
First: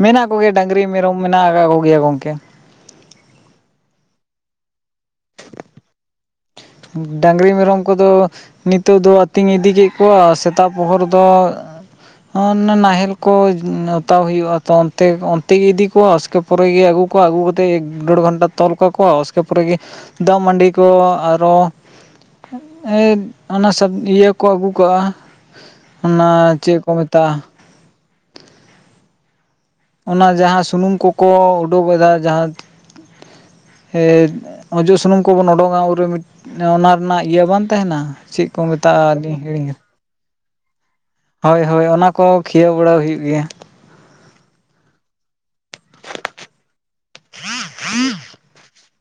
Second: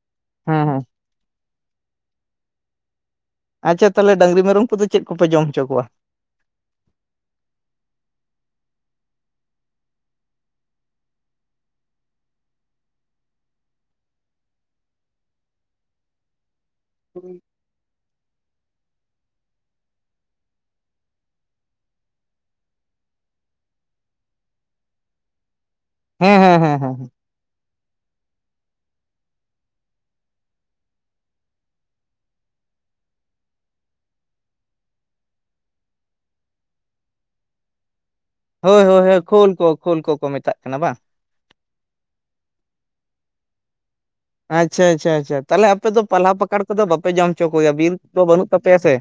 ᱢᱮᱱᱟᱜ ᱠᱚᱜᱮᱭᱟ ᱦᱮᱸ ᱦᱮᱸ ᱰᱟᱹᱝᱨᱤ ᱢᱮᱨᱚᱢ ᱢᱮᱱᱟᱜ ᱟᱠᱟᱫ ᱠᱚᱜᱮᱭᱟ ᱜᱚᱝᱠᱮ᱾ ᱟᱪᱪᱷᱟ ᱛᱟᱦᱚᱞᱮ ᱰᱟᱝᱨᱤ ᱢᱮᱨᱚᱢ ᱠᱚᱫᱚ ᱪᱮᱫ ᱠᱚᱯᱮ ᱡᱚᱢ ᱦᱚᱪᱚ ᱠᱚᱣᱟ? ᱰᱟᱝᱨᱤ ᱢᱮᱨᱚᱢ ᱠᱚᱫᱚ ᱱᱤᱛᱚᱜ ᱫᱚ ᱟᱹᱛᱤᱧ ᱤᱫᱤ ᱠᱮᱫ ᱠᱚᱣᱟ ᱥᱮᱛᱟᱜ ᱯᱚᱦᱚᱨ ᱫᱚ ᱱᱟᱦᱮᱞ ᱠᱚ ᱚᱛᱟᱣ ᱦᱩᱭᱩᱜᱼᱟ ᱛᱚ ᱚᱱᱛᱮ ᱚᱱᱛᱮ ᱜᱮ ᱤᱫᱤ ᱠᱚᱣᱟ ᱩᱥᱠᱮ ᱯᱚᱨᱮᱜᱮ ᱟᱹᱜᱩ ᱠᱚ ᱟᱹᱜᱩ ᱠᱟᱛᱮ ᱮᱠ ᱰᱮᱲ ᱜᱷᱚᱱᱴᱟ ᱛᱚᱞ ᱠᱟᱠᱚᱣᱟ ᱩᱥᱠᱮ ᱯᱚᱨᱮ ᱜᱮ ᱫᱟᱜ ᱢᱟᱰᱤ ᱠᱚ ᱟᱨᱚ ᱚᱱᱟ ᱥᱟ ᱤᱭᱟᱹ ᱠᱚ ᱟᱹᱜᱩ ᱠᱟᱜᱼᱟ ᱚᱱᱟ ᱦᱮᱸ ᱦᱮᱸ ᱪᱮᱫ ᱦᱮᱸ ᱠᱚ ᱦᱮᱸ ᱢᱮᱛᱟᱜᱼᱟ ᱚᱱᱟ ᱡᱟᱦᱟᱸ ᱥᱩᱱᱩᱢ ᱠᱚᱠᱚ ᱩᱰᱩᱠ ᱮᱫᱟ ᱡᱟᱦᱟᱸ ᱦᱮ ᱚᱡᱚᱜ ᱥᱩᱱᱩᱢ ᱠᱚᱵᱚᱱ ᱚᱰᱚᱝᱼᱟ ᱩᱱᱨᱮ ᱢᱤᱫ ᱚᱱᱟ ᱨᱮᱱᱟᱜ ᱤᱭᱟᱹ ᱵᱟᱝ ᱛᱟᱦᱮᱱᱟ ᱪᱮᱫ ᱠᱚ ᱦᱳᱭ ᱦᱳᱭ ᱢᱮᱛᱟᱜᱼᱟ ᱦᱳᱭ ᱟᱹᱞᱤᱧ ᱠᱷᱳᱞ ᱠᱚ ᱦᱤᱲᱤᱧ ᱠᱷᱳᱞ ᱠᱚᱠᱚ ᱢᱮᱛᱟᱜ ᱠᱟᱱᱟ ᱵᱟᱝ ᱦᱳᱭ ᱦᱳᱭ ᱚᱱᱟ ᱠᱚ ᱠᱷᱤᱭᱟᱹᱣ ᱵᱟᱲᱟ ᱦᱩᱭᱩᱜ ᱜᱮᱭᱟ᱾ ᱟᱪᱪᱷᱟ, ᱟᱪᱪᱷᱟ, ᱟᱪᱪᱷᱟ ᱛᱟᱦᱚᱞᱮ ᱟᱯᱮ ᱫᱚ ᱯᱟᱞᱦᱟ ᱯᱟᱠᱟᱲ ᱠᱚᱫᱚ ᱵᱟᱯᱮ ᱡᱚᱢ ᱦᱚᱪᱚ ᱠᱚᱜᱮᱭᱟ ᱵᱤᱨ ᱫᱚ ᱵᱟᱹᱱᱩᱜ ᱛᱟᱯᱮᱭᱟ ᱥᱮ᱾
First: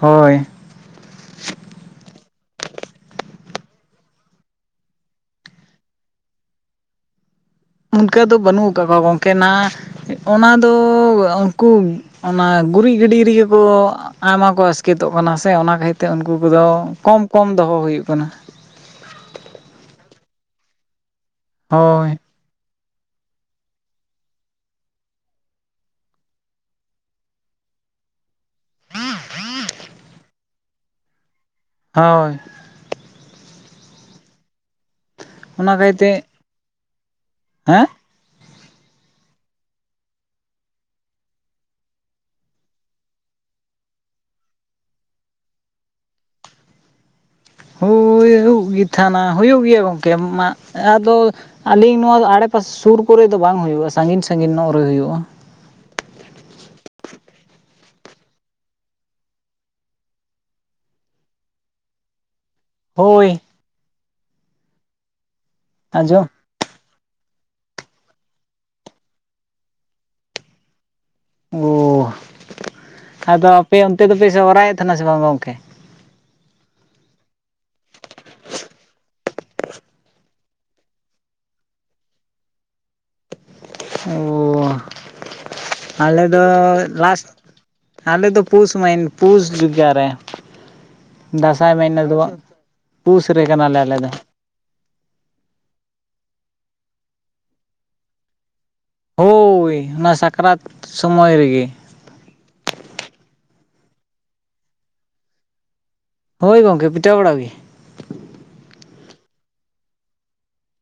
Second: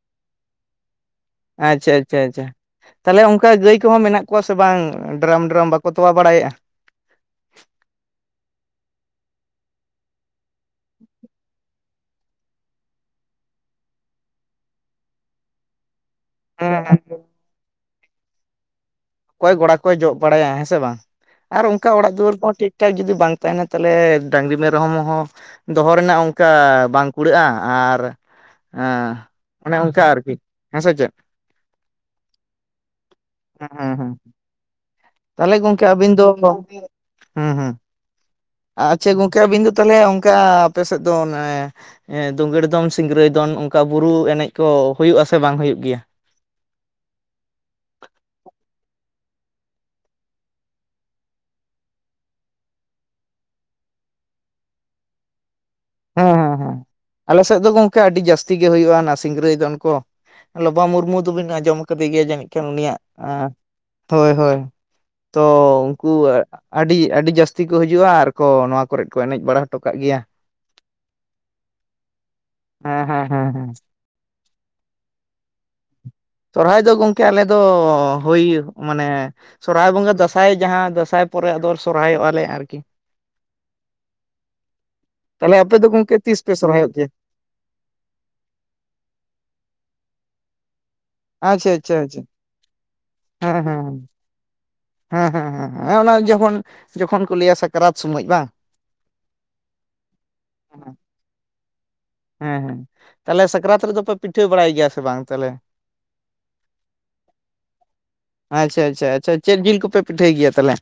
ᱦᱳᱭ ᱟᱪᱪᱷᱟ, ᱟᱪᱪᱷᱟ, ᱟᱪᱪᱷᱟ ᱛᱟᱦᱚᱞᱮ ᱚᱱᱠᱟ ᱜᱟᱹᱭ ᱠᱚᱦᱚᱸ ᱢᱮᱱᱟᱜ ᱠᱚᱣᱟ ᱥᱮ ᱵᱟᱝ ᱰᱨᱟᱢ ᱰᱨᱟᱢ ᱵᱟᱠᱚ ᱛᱚᱣᱟ ᱵᱟᱲᱟᱭᱮᱫᱼᱟ? ᱚᱱᱠᱟᱹ ᱫᱚ ᱵᱟᱹᱱᱩᱜ ᱟᱠᱟᱫ ᱠᱚᱣᱟ ᱜᱚᱝᱠᱮ ᱱᱟ ᱚᱱᱟ ᱫᱚ ᱩᱱᱠᱩ ᱚᱱᱟ ᱜᱩᱨᱤᱡ ᱜᱤᱰᱤ ᱨᱮᱜᱮ ᱠᱚ ᱟᱭᱢᱟ ᱠᱚ ᱟᱥᱠᱮᱛᱚᱜ ᱠᱟᱱᱟ ᱥᱮ ᱚᱱᱟ ᱠᱷᱟᱹᱛᱤᱨ᱾ ᱛᱮ ᱩᱱᱠᱩ ᱠᱚᱫᱚ ᱦᱮᱸ ᱦᱮᱸ ᱠᱚᱢ ᱠᱚᱢ ᱫᱚᱦᱚ ᱦᱩᱭᱩᱜ ᱠᱟᱱᱟ᱾ ᱚᱠᱚᱭ ᱜᱚᱲᱟ ᱠᱚᱭ ᱡᱚᱜ ᱵᱟᱲᱟᱭᱟ ᱦᱮᱸ ᱥᱮ ᱵᱟᱝ ᱟᱨ ᱚᱱᱠᱟ ᱚᱲᱟᱜ ᱦᱳᱭ ᱫᱩᱣᱟᱹᱨ ᱠᱚᱦᱚᱸ ᱴᱷᱤᱠ ᱴᱷᱟᱠ ᱡᱩᱫᱤ ᱵᱟᱝ ᱛᱟᱦᱮᱱᱟ ᱛᱟᱦᱚᱞᱮ ᱰᱟᱝᱨᱤ ᱢᱮᱨᱚᱢ ᱦᱚᱸ ᱫᱚᱦᱚ ᱨᱮᱱᱟᱜ ᱚᱱᱠᱟ ᱵᱟᱝ ᱠᱩᱲᱟᱹᱜᱼᱟ ᱟᱨ ᱚᱱᱮ ᱚᱱᱠᱟ ᱟᱨᱠᱤ ᱦᱮᱸ ᱥᱮ ᱪᱮᱫ ᱦᱳᱭ ᱦᱮᱸ ᱦᱮᱸ ᱦᱮᱸ ᱛᱟᱦᱚᱞᱮ ᱚᱱᱟ ᱜᱚᱝᱠᱮ ᱠᱷᱟᱹᱛᱤᱨ ᱛᱮ ᱟᱵᱤᱱ ᱫᱚ ᱦᱮᱸ ᱟᱪᱪᱷᱟ ᱜᱚᱝᱠᱮ ᱟᱵᱤᱱ ᱫᱚ ᱛᱟᱦᱞᱮ ᱚᱱᱠᱟ ᱟᱯᱮ ᱥᱮᱫ ᱫᱚ ᱚᱱᱮ ᱫᱩᱝᱜᱟᱹᱲ ᱫᱚᱱ ᱥᱤᱝᱨᱟᱹᱭ ᱫᱚᱱ ᱚᱱᱠᱟ ᱵᱩᱨᱩ ᱮᱱᱮᱡ ᱠᱚ ᱦᱩᱭᱩᱜ ᱟᱥᱮ ᱵᱟᱝ ᱦᱩᱭᱩᱜ ᱜᱮᱭᱟ? ᱦᱩᱭᱩᱜ ᱜᱮ ᱛᱟᱦᱮᱱᱟ ᱦᱩᱭᱩᱜ ᱜᱮᱭᱟ ᱜᱚᱢᱠᱮ ᱢᱟ ᱟᱫᱚ ᱟᱹᱞᱤᱧ ᱱᱚᱣᱟ ᱟᱲᱮᱯᱟᱥᱮ ᱥᱩᱨ ᱠᱚᱨᱮ ᱫᱚ ᱵᱟᱝ ᱦᱩᱭᱩᱜᱼᱟ ᱥᱟᱺᱜᱤᱧ ᱥᱟᱺᱜᱤᱧ ᱧᱚᱜ ᱨᱮ ᱦᱩᱭᱩᱜᱼᱟ। ᱦᱮᱸ ᱦᱮᱸ ᱦᱮᱸ ᱟᱞᱮ ᱥᱮᱫ ᱫᱚ ᱜᱚᱢᱠᱮ ᱟᱹᱰᱤ ᱡᱟᱹᱥᱛᱤ ᱜᱮ ᱦᱩᱭᱩᱜᱼᱟ ᱚᱱᱟ ᱥᱤᱝᱨᱟᱹᱭ ᱫᱚᱱ ᱠᱩ ᱞᱚᱵᱟ ᱢᱩᱨᱢᱩ ᱫᱚᱵᱤᱱ ᱟᱡᱚᱸᱢ ᱠᱟᱫᱮ ᱜᱮᱭᱟ ᱡᱟᱹᱱᱤᱡ ᱮᱠᱮᱱ ᱩᱱᱤᱭᱟᱜ ᱦᱳᱭ ᱦᱳᱭ ᱦᱳᱭ ᱛᱚ ᱩᱱᱠᱩ ᱟᱸᱡᱚᱢ ᱟᱹᱰᱤ ᱟᱹᱰᱤ ᱡᱟᱹᱥᱛᱤ ᱠᱚ ᱦᱤᱡᱩᱜᱼᱟ ᱟᱨ ᱠᱚ ᱱᱚᱣᱟ ᱠᱚᱨᱮᱫ ᱠᱚ ᱮᱱᱮᱡ ᱵᱟᱲᱟ ᱦᱚᱴᱚ ᱠᱟᱜ ᱜᱮᱭᱟ। ᱚᱻ ᱦᱮᱸ ᱦᱮᱸ ᱦᱮᱸ ᱟᱫᱚ ᱦᱮᱸ ᱟᱯᱮ ᱚᱱᱛᱮ ᱫᱚᱯᱮ ᱥᱨᱟᱭᱮᱫ ᱛᱟᱦᱮᱱᱟ ᱥᱮ ᱵᱟᱝ ᱜᱚᱢᱠᱮ ᱥᱚᱨᱚᱦᱟᱭ ᱫᱚ ᱜᱚᱢᱠᱮ ᱫᱚ ᱦᱳᱭ ᱢᱟᱱᱮ ᱥᱚᱨᱦᱟᱭ ᱵᱚᱸᱜᱟ ᱫᱟᱸᱥᱟᱭ ᱡᱟᱦᱟᱸ ᱫᱟᱸᱥᱟᱭ ᱯᱚᱨᱮ ᱟᱫᱚ ᱥᱚᱨᱦᱟᱭᱚᱜᱼᱟᱞᱮ ᱟᱨᱠᱤ ᱚ ᱛᱟᱦᱚᱞᱮ ᱟᱯᱮ ᱫᱚ ᱜᱚᱝᱠᱮ ᱟᱞᱮᱫ ᱛᱤᱥ ᱫᱚ ᱯᱮ ᱥᱚᱨᱦᱟᱭᱚᱜ ᱜᱮᱭᱟ? ᱞᱟᱥᱴ। ᱟᱞᱮ ᱫᱚ ᱯᱩᱥ ᱢᱟᱭᱤᱱ ᱯᱩᱥ ᱡᱩᱜᱟ ᱨᱮ ᱟᱪᱪᱷᱟ ᱫᱟᱸᱥᱟᱭ ᱟᱪᱪᱷᱟ ᱢᱟᱹᱦᱱᱟᱹ ᱫᱚ ᱟᱪᱪᱷᱟ ᱯᱩᱥ ᱨᱮ ᱦᱮᱸ ᱠᱟᱱᱟᱞᱮ ᱟᱞᱮ ᱫᱚ ᱦᱮᱸ ᱦᱮᱸ ᱦᱮᱸ ᱦᱩᱸᱻ ᱚᱱᱟ ᱡᱚᱠᱷᱚᱱ ᱡᱚᱠᱷᱚᱱ ᱠᱚ ᱞᱟᱹᱭᱟ ᱥᱟᱠᱨᱟᱛ ᱥᱚᱢᱚᱭ ᱵᱟᱝ ᱦᱳᱭ ᱚᱱᱟ ᱥᱟᱠᱨᱟᱛ ᱥᱚᱢᱚᱭ ᱨᱮᱜᱮ ᱦᱮᱸ ᱦᱮᱸ ᱛᱟᱦᱞᱮ ᱥᱟᱠᱨᱟᱛ ᱨᱮᱫᱚ ᱯᱮ ᱯᱤᱴᱷᱟᱹ ᱵᱟᱲᱟᱭ ᱜᱮᱭᱟ ᱥᱮ ᱵᱟᱝ ᱛᱟᱞᱮ? ᱦᱳᱭ ᱜᱚᱝᱠᱮ ᱯᱤᱴᱷᱟᱹ ᱵᱟᱲᱟ ᱜᱤ᱾ ᱟᱪᱪᱷᱟ ᱟᱪᱪᱷᱟ ᱟᱪᱪᱷᱟ ᱪᱮᱫ ᱡᱤᱞ ᱠᱚᱯᱮ ᱯᱤᱴᱷᱟᱹᱭ ᱜᱮᱭᱟ ᱛᱟᱞᱦᱮ?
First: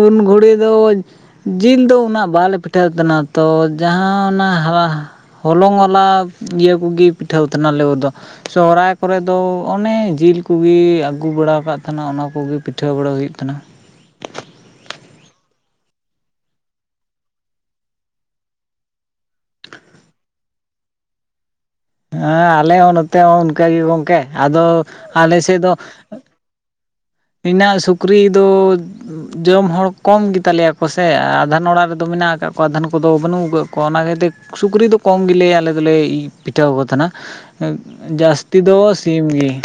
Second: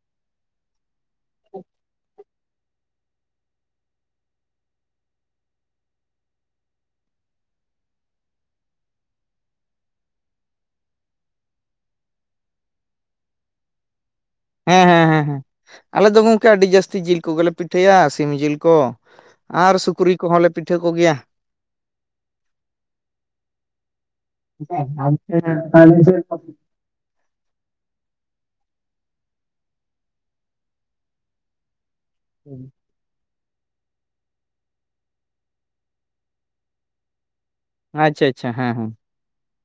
ᱩᱱ ᱜᱷᱩᱲᱤ ᱫᱚ ᱡᱤᱞ ᱫᱚ ᱩᱱᱟᱹᱜ ᱵᱟᱞᱮ ᱯᱤᱴ ᱴᱟᱹ ᱛᱟᱱᱟ ᱛᱚ ᱡᱟᱦᱟᱸ ᱚᱱᱟ ᱦᱟᱣᱟ ᱦᱚᱞᱚᱝ ᱚᱱᱟ ᱤᱭᱟᱹ ᱠᱚᱜᱤ ᱯᱤᱴᱷᱟᱹᱣ ᱛᱟᱱᱟᱞᱮ ᱩ ᱫᱚ᱾ ᱥᱚᱦᱨᱟᱭ ᱠᱚᱨᱮ ᱫᱚ ᱚᱱᱮ ᱡᱤᱞ ᱠᱩᱜᱤ ᱟᱹᱜᱩ ᱵᱟᱲᱟ ᱠᱟᱜ ᱛᱟᱦᱮᱱᱟ ᱚᱱᱟ ᱠᱩᱜᱤ ᱯᱤᱴᱷᱟᱹ ᱵᱟᱲᱟ ᱦᱩᱭᱩᱜ ᱛᱟᱱᱟ᱾ ᱦᱮᱸ ᱦᱮᱸ ᱦᱮᱸ ᱦᱮᱸ ᱟᱞᱮ ᱫᱚ ᱜᱚᱝᱠᱮ ᱟᱹᱰᱤ ᱡᱟᱹᱥᱛᱤ ᱡᱤᱞ ᱠᱚᱜᱮᱞᱮ ᱯᱤᱴᱷᱟᱹᱭᱟ ᱥᱤᱢ ᱡᱤᱞ ᱠᱚ᱾ ᱟᱨ ᱥᱩᱠᱨᱤ ᱠᱚᱦᱚᱸ ᱞᱮ ᱯᱤᱴᱷᱟᱹ ᱠᱚᱜᱮᱭᱟ᱾ ᱦᱮᱸ ᱟᱞᱮ ᱦᱚᱸ ᱱᱚᱛᱮ ᱦᱚᱸ ᱚᱱᱠᱟ ᱜᱤ ᱜᱚᱝᱠᱮ᱾ ᱟᱫᱚ ᱟᱞᱮ ᱥᱮᱫ ᱫᱚ ᱟᱪᱪᱷᱟ ᱤᱱᱟᱹᱜ ᱥᱩᱠᱨᱤ ᱫᱚ ᱡᱚᱢ ᱦᱚᱲ ᱠᱚᱢ ᱜᱮᱛᱟ ᱞᱮᱭᱟ ᱠᱚ ᱥᱮ ᱟᱫᱷᱮᱱ ᱚᱲᱟᱜ ᱨᱮ ᱫᱚ ᱢᱮᱱᱟᱜ ᱟᱠᱟᱜ ᱠᱚᱣᱟ ᱫᱷᱟᱱ ᱠᱚᱫᱚ ᱵᱟᱹᱱᱩᱜ ᱟᱠᱟᱜ ᱠᱚᱣᱟ ᱚᱱᱟ ᱠᱷᱟᱹᱛᱤᱨ ᱥᱩᱠᱨᱤ ᱫᱚ ᱠᱚᱢ ᱜᱮᱞᱮ ᱟᱞᱮ ᱫᱚᱞᱮ ᱯᱤᱴᱷᱟᱹᱣ ᱠᱚ ᱛᱟᱦᱮᱱᱟ᱾ ᱦᱮ ᱟᱪᱪᱷᱟ ᱡᱟᱹᱥᱛᱤ ᱦᱮᱸ ᱫᱚ ᱦᱮᱸ ᱥᱤᱢ ᱡᱤᱞ᱾